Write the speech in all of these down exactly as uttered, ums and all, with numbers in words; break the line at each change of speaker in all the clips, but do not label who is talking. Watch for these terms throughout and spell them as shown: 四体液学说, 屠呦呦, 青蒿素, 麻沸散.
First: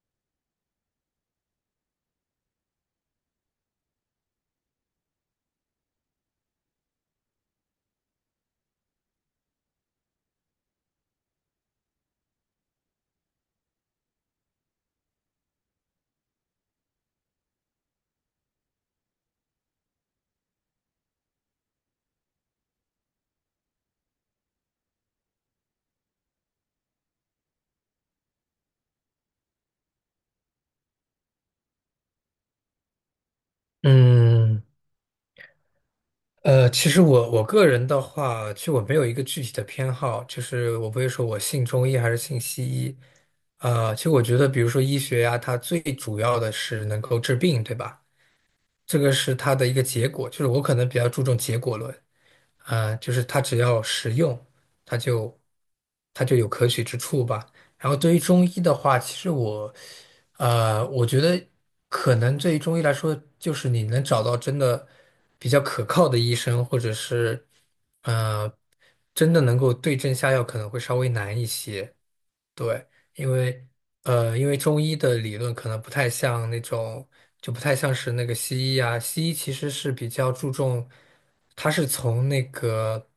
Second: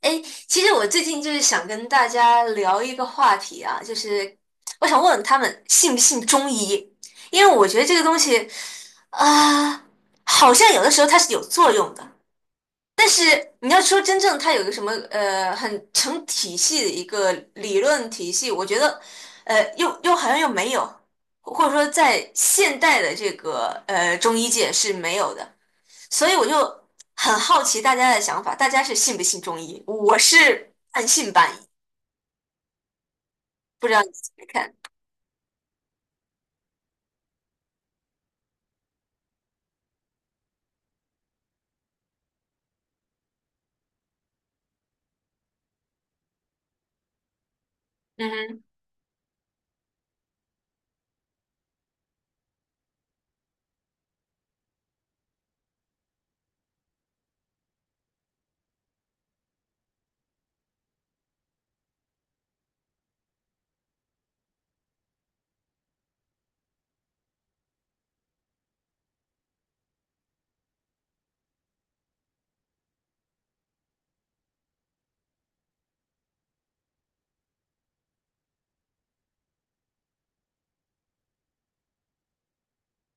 哎，其实我最近就是想跟大家聊一个话题啊，就是我想问问他们信不信中医，因为我觉得这个东西啊、好像有的时候它是有作用的。你要说真正它有个什么呃很成体系的一个理论体系，我觉得呃又又好像又没有，或者说在现代的这个呃中医界是没有的。所以我就很好奇大家的想法，大家是信不信中医？我是半信半疑，不知道你怎么
嗯，
看？
呃，其实我我个人的话，其实我没有一个具体的偏好，就是我不会说我信中医还是信西医。呃，其实我觉得，比如说医学呀，它最主要的是能够治病，对吧？
嗯哼，
这个是它的一个结果，就是我可能比较注重结果论。呃，就是它只要实用，它就它就有可取之处吧。然后对于中医的话，其实我，呃，我觉得可能对于中医来说，就是你能找到真的比较可靠的医生，或者是呃，真的能够对症下药，可能会稍微难一些。对，因为呃，因为中医的理论可能不太像那种，就不太像是那个西医啊。西医其实是比较注重，它是从那个。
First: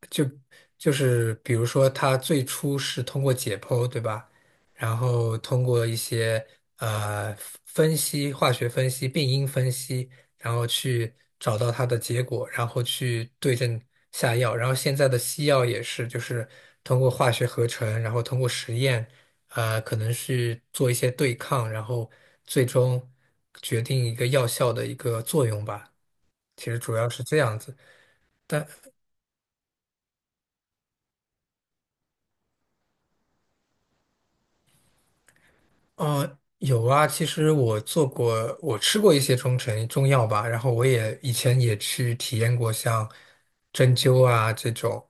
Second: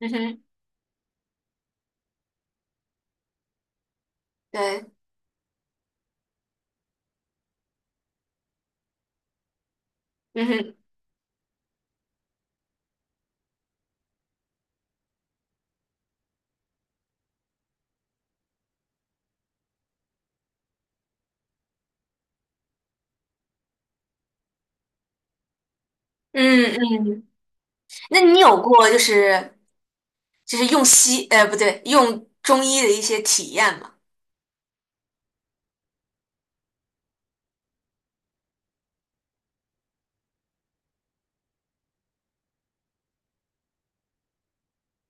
嗯
就
哼，
就是比如说，它最初是通过解剖，对吧？
对，
然后通过一些呃分析、化学分析、病因分析，
嗯
然后
哼，
去找到它的结果，然后去对症下药。然后现在的西药也是，就是通过化学合成，然后通过实验，呃，可能是做一些对抗，然后最终决定一个药效的一个作用吧。其
嗯
实主要是
嗯。
这样子。
那你有
但。
过就是就是用西呃不对用中医的一些体验吗？
呃，有啊，其实我做过，我吃过一些中成中药吧，然后我也以前也去体验过像针灸啊这种，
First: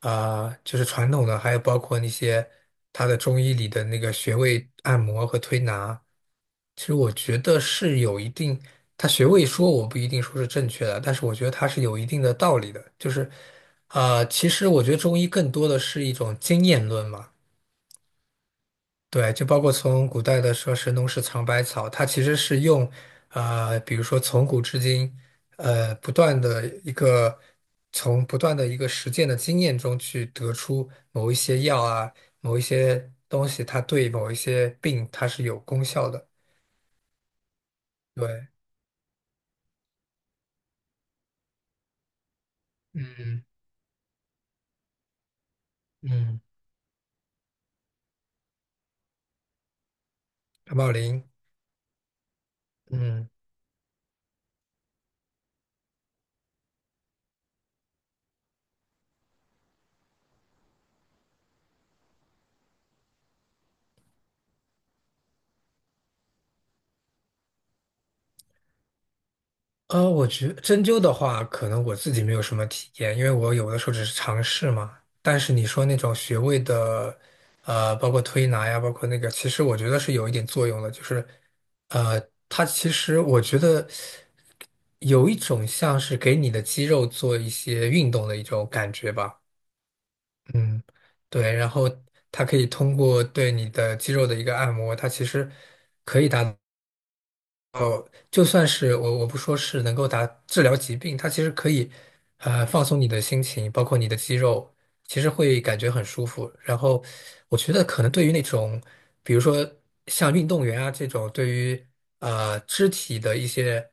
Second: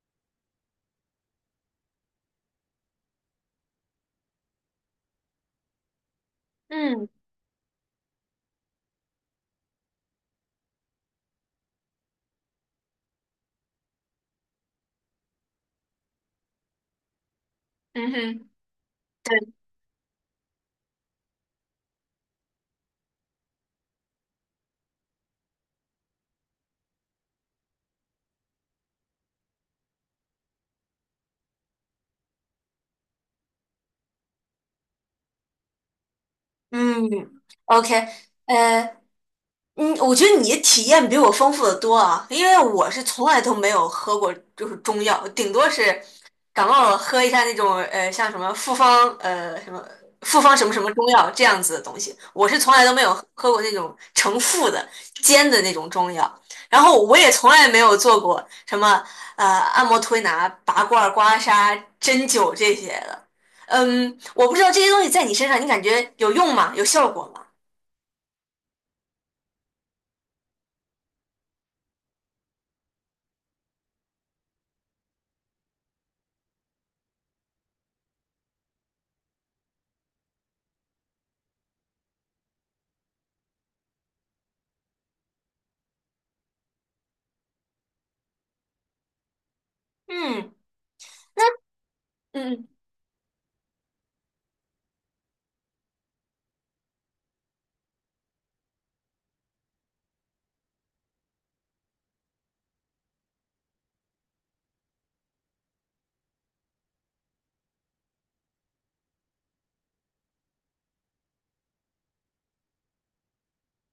啊、就是传统的，还有包括那些它的中医里的那个穴位按摩和推拿，其实
嗯
我觉得是有一定，它穴位说我不一定说是正确的，但是我觉得它是有一定的道理的，就是，啊，其实我觉得中医更多的是一种经验论嘛。
嗯哼，
对，
对，
就包括从古代的说“神农氏尝百草”，它其实是用，呃，比如说从古至今，呃，不断的一个从不断的一个实践的经验中去得出某一些药啊，某一些东西，它对某一些病它是有功效的。
嗯，OK，
对，
呃，嗯，我觉得你的体验比我丰富的多啊，因为我是从来
嗯
都没有喝过就是中药，顶多是
嗯，
感冒了喝一下那种呃像什么复方呃什么复方什么
感
什么
冒
中
灵，
药这样子的东西，我是从来都没有
嗯。
喝过那种成副的煎的那种中药，然后我也从来没有做过什么呃按摩推拿、拔罐、刮痧、针灸这些的，嗯，我不知道这些东西在你身上你感觉有用吗？有效果吗？
呃，我觉针灸的话，可能我自己没有什么体验，因为我有的时候只是尝试嘛。但是你说那种穴位的，呃，包括推拿呀，包括那个，其实我觉得是有一点作用的，就是，呃，它其实我觉得有一种像是给你的肌肉做一些运动的一种感觉吧。
嗯
嗯，对，然后它可以
嗯
通过对你的肌肉的一个按摩，它其实。就算是我我不说是能够达治疗疾病，它其实可以，呃，放松你的心情，包括你的肌肉，其实会感觉很舒服。然后，我觉得可能对于那种，比如说像运动员啊这种，对于呃肢体的一些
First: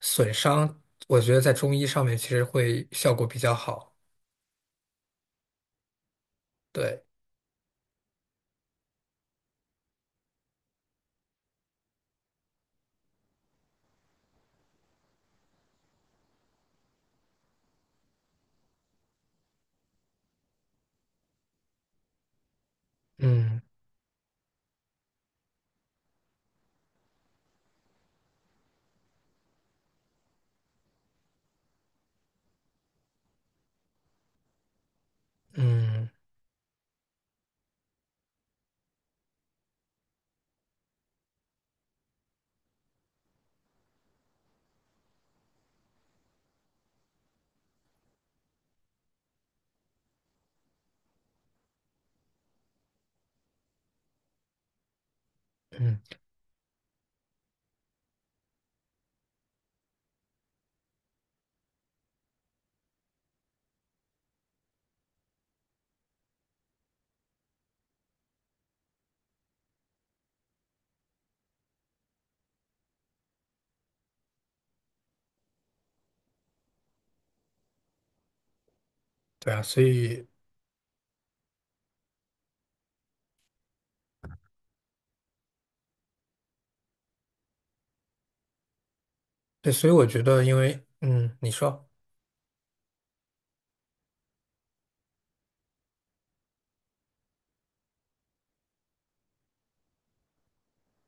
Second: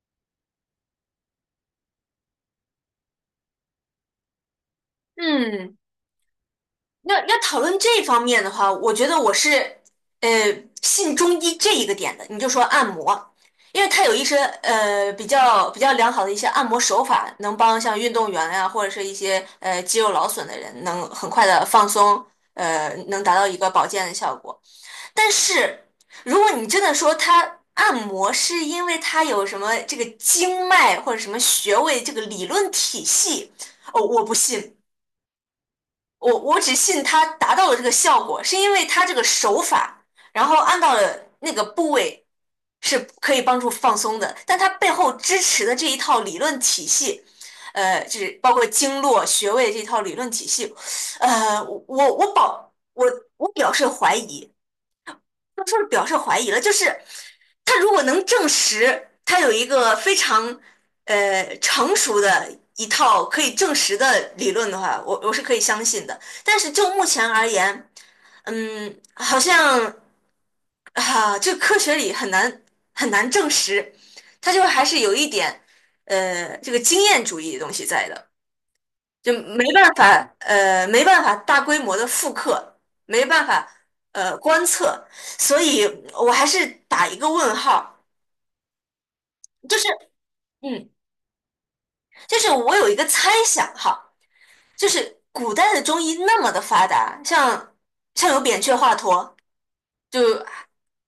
损伤，我觉得在中医上面其实会效果比较好。
嗯。
对，
要要讨论这方面的话，我觉得我是呃信中医这一个点的。你就说按摩，因为它有一些呃比较比较良好的一些按摩手法，能帮像运动员呀、或者是一些呃肌肉劳损的人，能很快的放松，呃，能达到一
嗯
个保健的效果。但是如果你真的说它按摩是因为它有什么这个经脉或者什么穴位这个理论体系，哦，我不信。
嗯
我我只信它达到了这个效果，是因为它这个手法，然后按到了那个部位是可以帮助放松的，但它背后支持的这一套理论体系，呃，就是包括经络穴位这套理论体系，呃，我我保我我表示怀疑，他说是
嗯，
表示怀疑了，就是他如果能证实他有一个非常呃成熟的一套可以证实的理论的话，我我是可以相信的。但是就目前而言，嗯，好像啊，这科学里很难很难证实，他就还是有一点呃这个经验主义的东西在的。就
对啊，
没
所
办
以
法，呃，没办法大规模的复刻，没办法，呃，观测，所以我还是打一个问号，
对，
就是，
所以我觉得，因为
嗯，
嗯，你说，
就是我有一个猜想哈，就是古代的中医那么的发达，像像有扁鹊、华佗，就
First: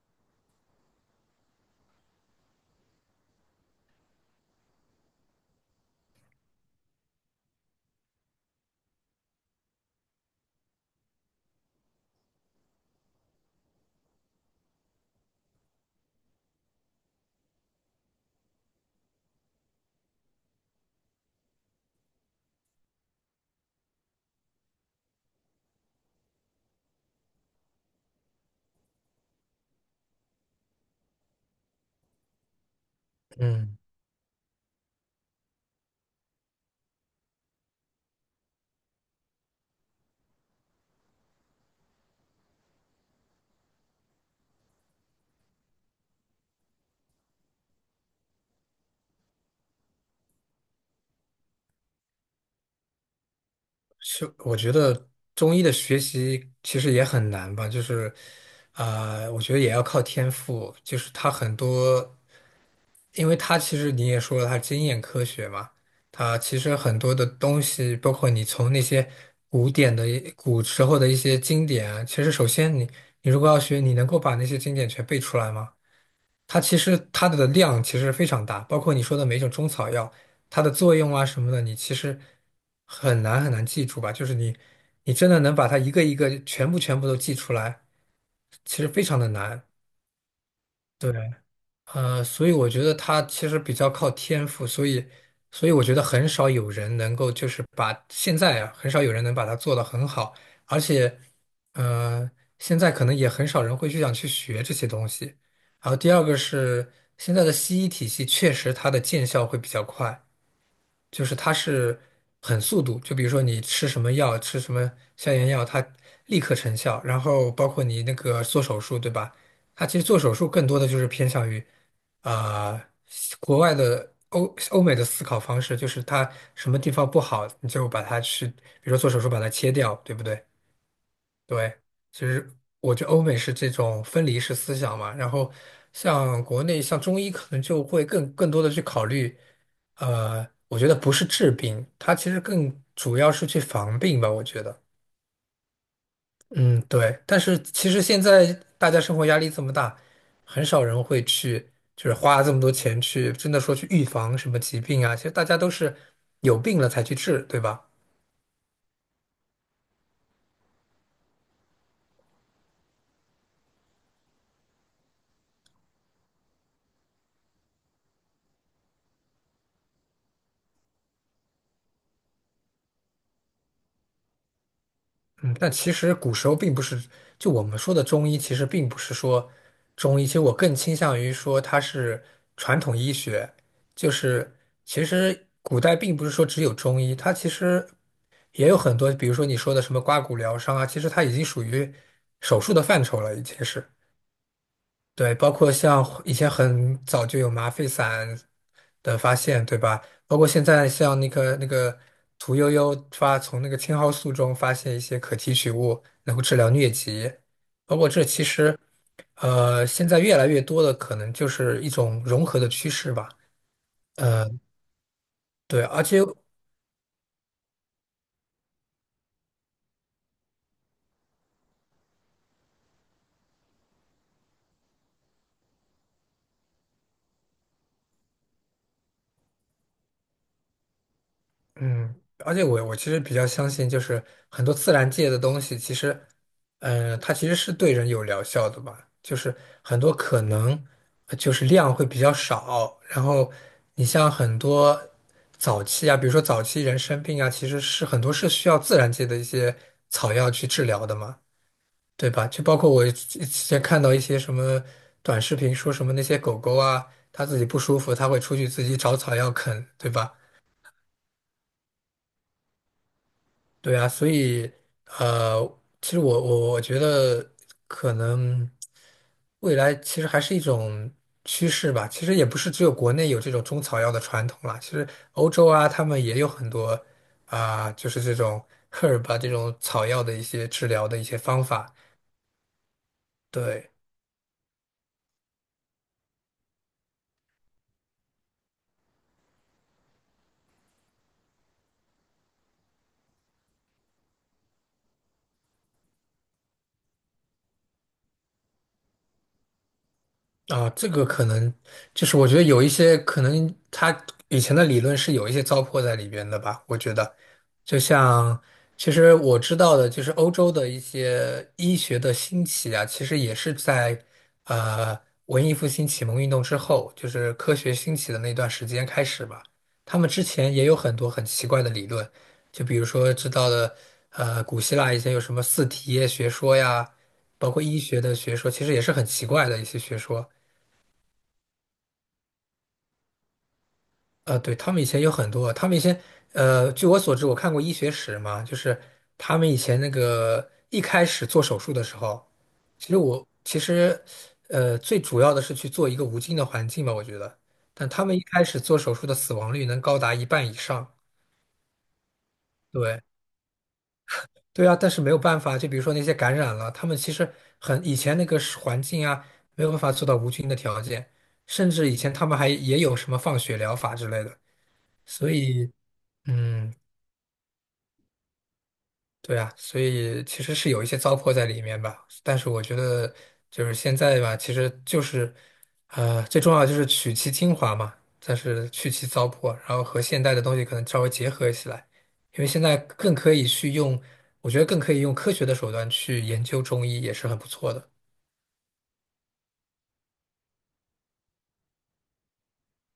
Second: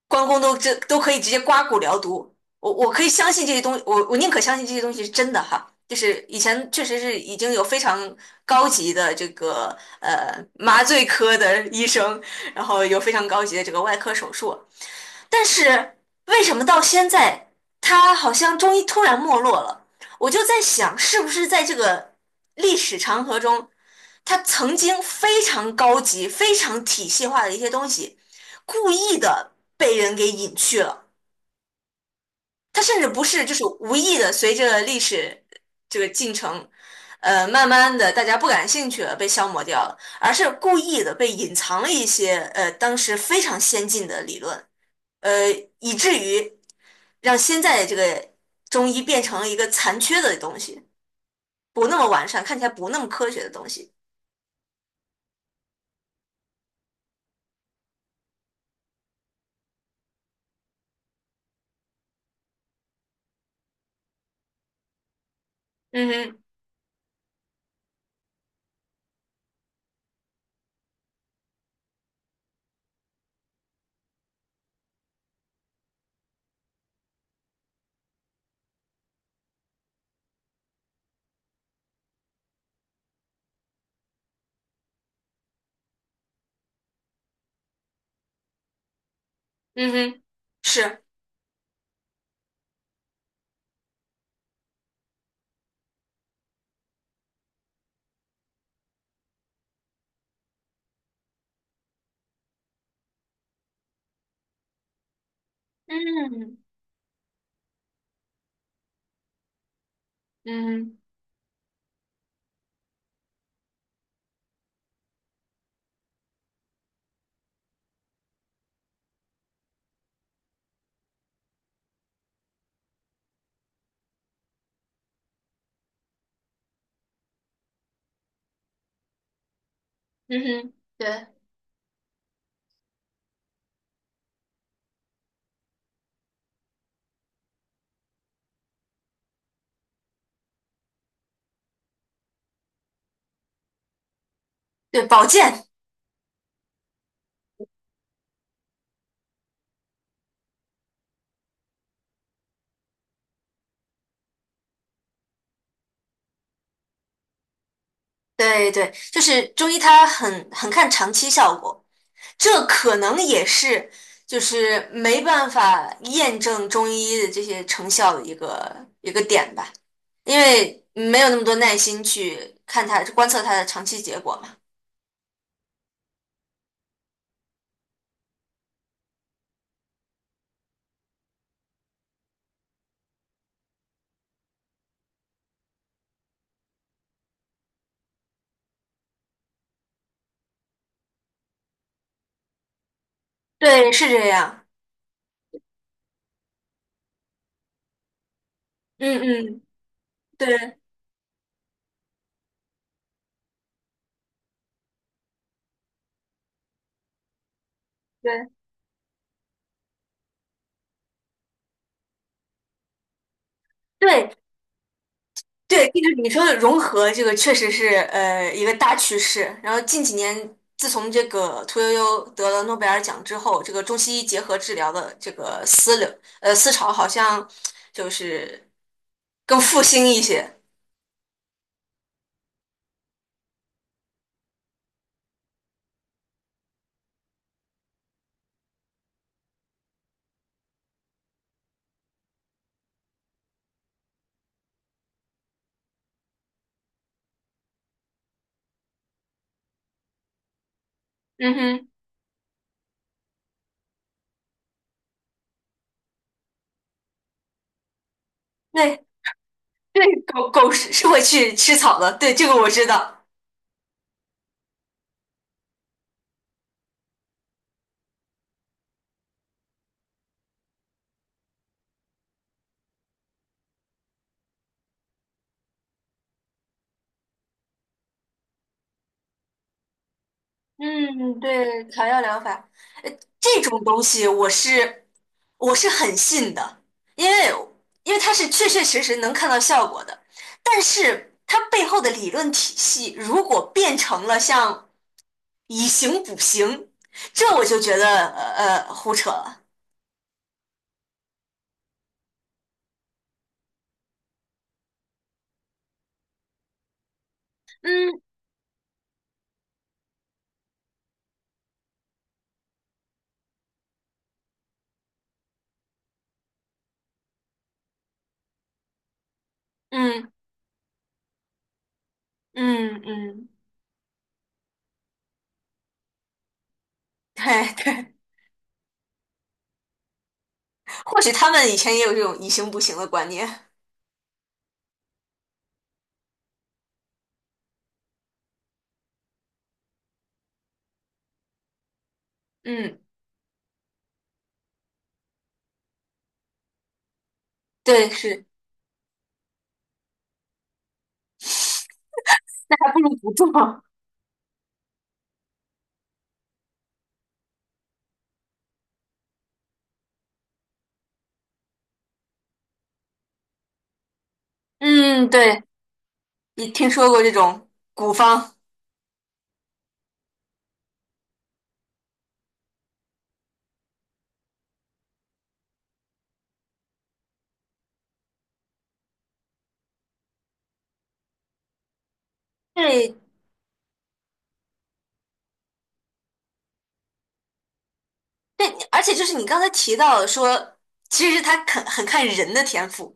关公都这都可以直接刮骨疗毒，我我可以相信这些东西，我我宁可相信这些东西是真的哈。就是以前确实是已经有非常高级的这个呃麻醉科的医生，然后有非常高级的这个外科手术，但是为什么到现在他好像中医突然没落了？我就在想，是不是在这个历史长河中，他曾经非常高级、非常体系化的一些东西。故意的被人给隐去了。它甚至不是就是
嗯。
无意的，随着历史这个进程，呃，慢慢的大家不感兴趣了，被消磨掉了，而是故意的被隐藏了一些呃当时非常先进的理论，呃，以至于让现在的这个中医变成了一个残缺的东西，不那么完善，看起来不那么科学的东西。
是，我觉得中医的学习其实也很难吧，就是，啊，我觉得也要靠天赋，就是它很多，因为它其实你也说了，它经验科学嘛，
嗯
它
哼，
其实很多的东西，包括你从那些古典的古时候的一些经典啊其实首先你你如果要学，你能够把那些经典全背出来吗？它其实它的量其实非常大，包括你说的每一种中草药，它的作用啊什么的，你其实很难很难记住吧？就是你，你真的能把它一个一个全部全部都记出来，其实非常的难。
嗯哼，是，
对，呃，所以我觉得他其实比较靠天赋，所以，所以我觉得很少有人能够就是把现在啊，很少有人能把它做得很好，而且，呃，现在可能也很少人会去想去学这些东西。然后第二个
嗯
是现在的西医体系确实它的见效会比较快，
嗯
就是它是很速度，就比如说你吃什么药，吃什么消炎药，它立刻成效。然后包括你那个做手术，对吧？它其实做手术更多的就是偏向于，呃，国外的欧欧美的思考方式，就是它什么地方不好，你就把它去，比如说做手术把它切掉，对不
嗯
对？
哼，对
对，其实我觉得欧美是这种分离式思想嘛，然后像国内像中医可能就会更更多的去考虑，呃，我觉得不是治病，它其实更主要是去防病吧，我觉得。
对，保健。
嗯，对。但是其实现在大家生活压力这么大，很少人会去就是花这么多钱去真的说去预防什么疾病啊，其实大家都是有病了才去治，对吧？
对对，就是中医它很很看长期效果，这可能也是就是没办法验证中医的这些成效的一个一个点吧，因为没有那么多耐心去看它观测它的长期结果嘛。
嗯，但其实古时候并不是，就我们说的中医，其实并不是说中医，其实我更倾向于说它是传统医学，就是其实古代并不是说只有中医，它其实也有很多，比如说你说的什么刮骨疗伤啊，其实它已经属于手术的范畴了，已经是。
对，是这样。
对，包括像以前很早就有麻沸散的
嗯
发
嗯，
现，对吧？包括现
对
在像那个那个屠呦呦发从那个青蒿素中发现一些可提取物，能够治疗疟疾。包括这其
对。
实，呃，现在越来越多的可能就是一种融合的趋势吧。
对，
对，
对，就
而
是
且
你说的融合，这个确实是呃一个大趋势。然后近几年，自从这个屠呦呦得了诺贝尔奖之后，这个中西医结合治疗的这个思流呃思潮好像就是更复兴一些。
嗯，而且我我其实比较相信，就是很多自然界的东西，其实，嗯、它其实是对人有疗效的吧。就是很多可能，呃就是量会比较少。然后你像很多早期啊，比如说早期人生病啊，其实是很多是需要自然界的一些草药去治疗的嘛，
嗯哼，
对吧？就包括我之之前看到一些什么短视频，说什么那些狗狗啊，它自己不舒服，它会出去自己
对
找草药啃，
对，
对吧？
狗狗是是会去吃草的，对，这个我知道。
对啊，所以呃，其实我我我觉得可能未来其实还是一种趋势吧。其实也不是只有国内有这种中草药的传统啦，其实欧洲啊，他们也有很多啊、就是这种 herb 啊这种草药的一些治疗的一些
嗯，
方
对，
法。
草药疗法，呃，这种
对。
东西我是我是很信的，因为因为它是确确实实能看到效果的。但是它背后的理论体系，如果变成了像以形补形，这我就觉得呃呃胡扯了。
啊，这个可能就是我觉得有一些可能他以前的理论是有一些糟粕在里边的吧，我觉得，就
嗯
像其实我知道的，就是欧洲的一些医学的兴起啊，其实也是在呃文艺复兴启蒙运动之后，就是科学兴起的那段时间开始吧。他们
嗯
之前也有很多很奇怪的理论，就比
嗯
如说
嗯，
知道的呃古希腊以前有什么四体液学说呀，
对
包括医
对，
学的学说，其实也是很奇怪的一些学说。
或许他们以前也有这种以形补形的观念。
呃，对，他们以前有很多，他们以前，呃，据我所知，我看过医学史嘛，就是他们以前那个一开始做手术的时候，
嗯，
其实我其实，呃，最主要的是去做一个无菌的环境吧，我觉得，
对，
但他们一
是，
开始做手术的死亡率能高达一半以上，
那还不如
对，
不做。
对啊，但是没有办法，就比如说那些感染了，他们其实很以前那个是环境啊，没有办法做到无菌的条件，甚至以前他们还也有什么放血疗法之类的，
嗯，
所
对。
以。
你听
嗯，
说过这种古方？
对啊，所以其实是有一些糟粕在里面吧，但是我觉得就是现在吧，其实就是，呃，最重要的就是取其精华嘛，但是去其糟粕，然后和现代的东西可能稍微结合起来，因为现在
对，
更可以去用，我觉得更可以用科学的手段去研究中医，也是很不错的。
对，而且就是你刚才提到的说，其实他很很看人的天赋，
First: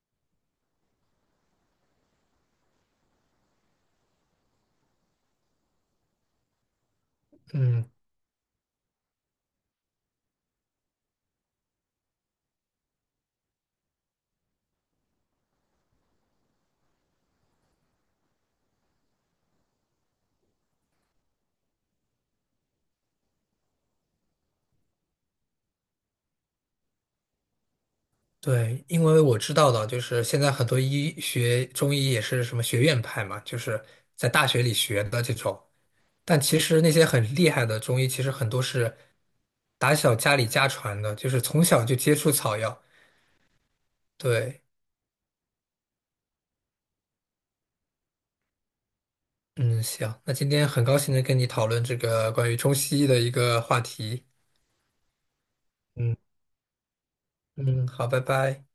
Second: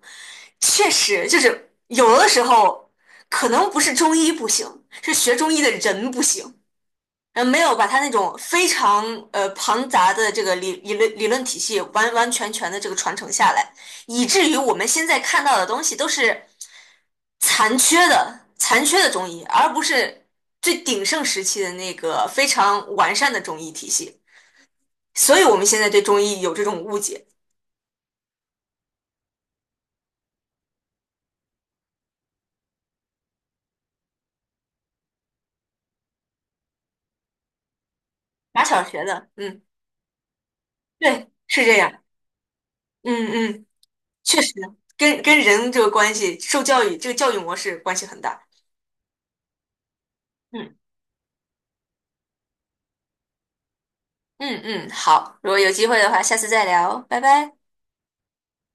确实就是有的时候可能不是中医不行，是学中医的人不行。嗯，没有把
嗯，
他那种非常呃庞杂的这个理理论理论体系完完全全的这个传承下来，以至于我们现在看到的东西都是残缺的、残缺的中医，而不是最鼎盛时期的那个非常完善的中医体系。所以我们现在对中医有这种误解。
对，因为我知道的，就是现在很多医学中医也是什么学院派嘛，就是在大学里学的这种。但其实那些很厉害的中医，其实很多
打小
是
学的，嗯，
打小家里家传的，
对，
就是从
是这
小
样，
就接触草药。
嗯嗯，确实
对，
跟跟人这个关系、受教育这个教育模式关系很大。
嗯，行，那今天
嗯。
很高兴能跟你讨论这个关于中西医的一个话题。
嗯嗯，好，如果有机会的话，下次再聊，拜拜。
嗯，好，拜拜。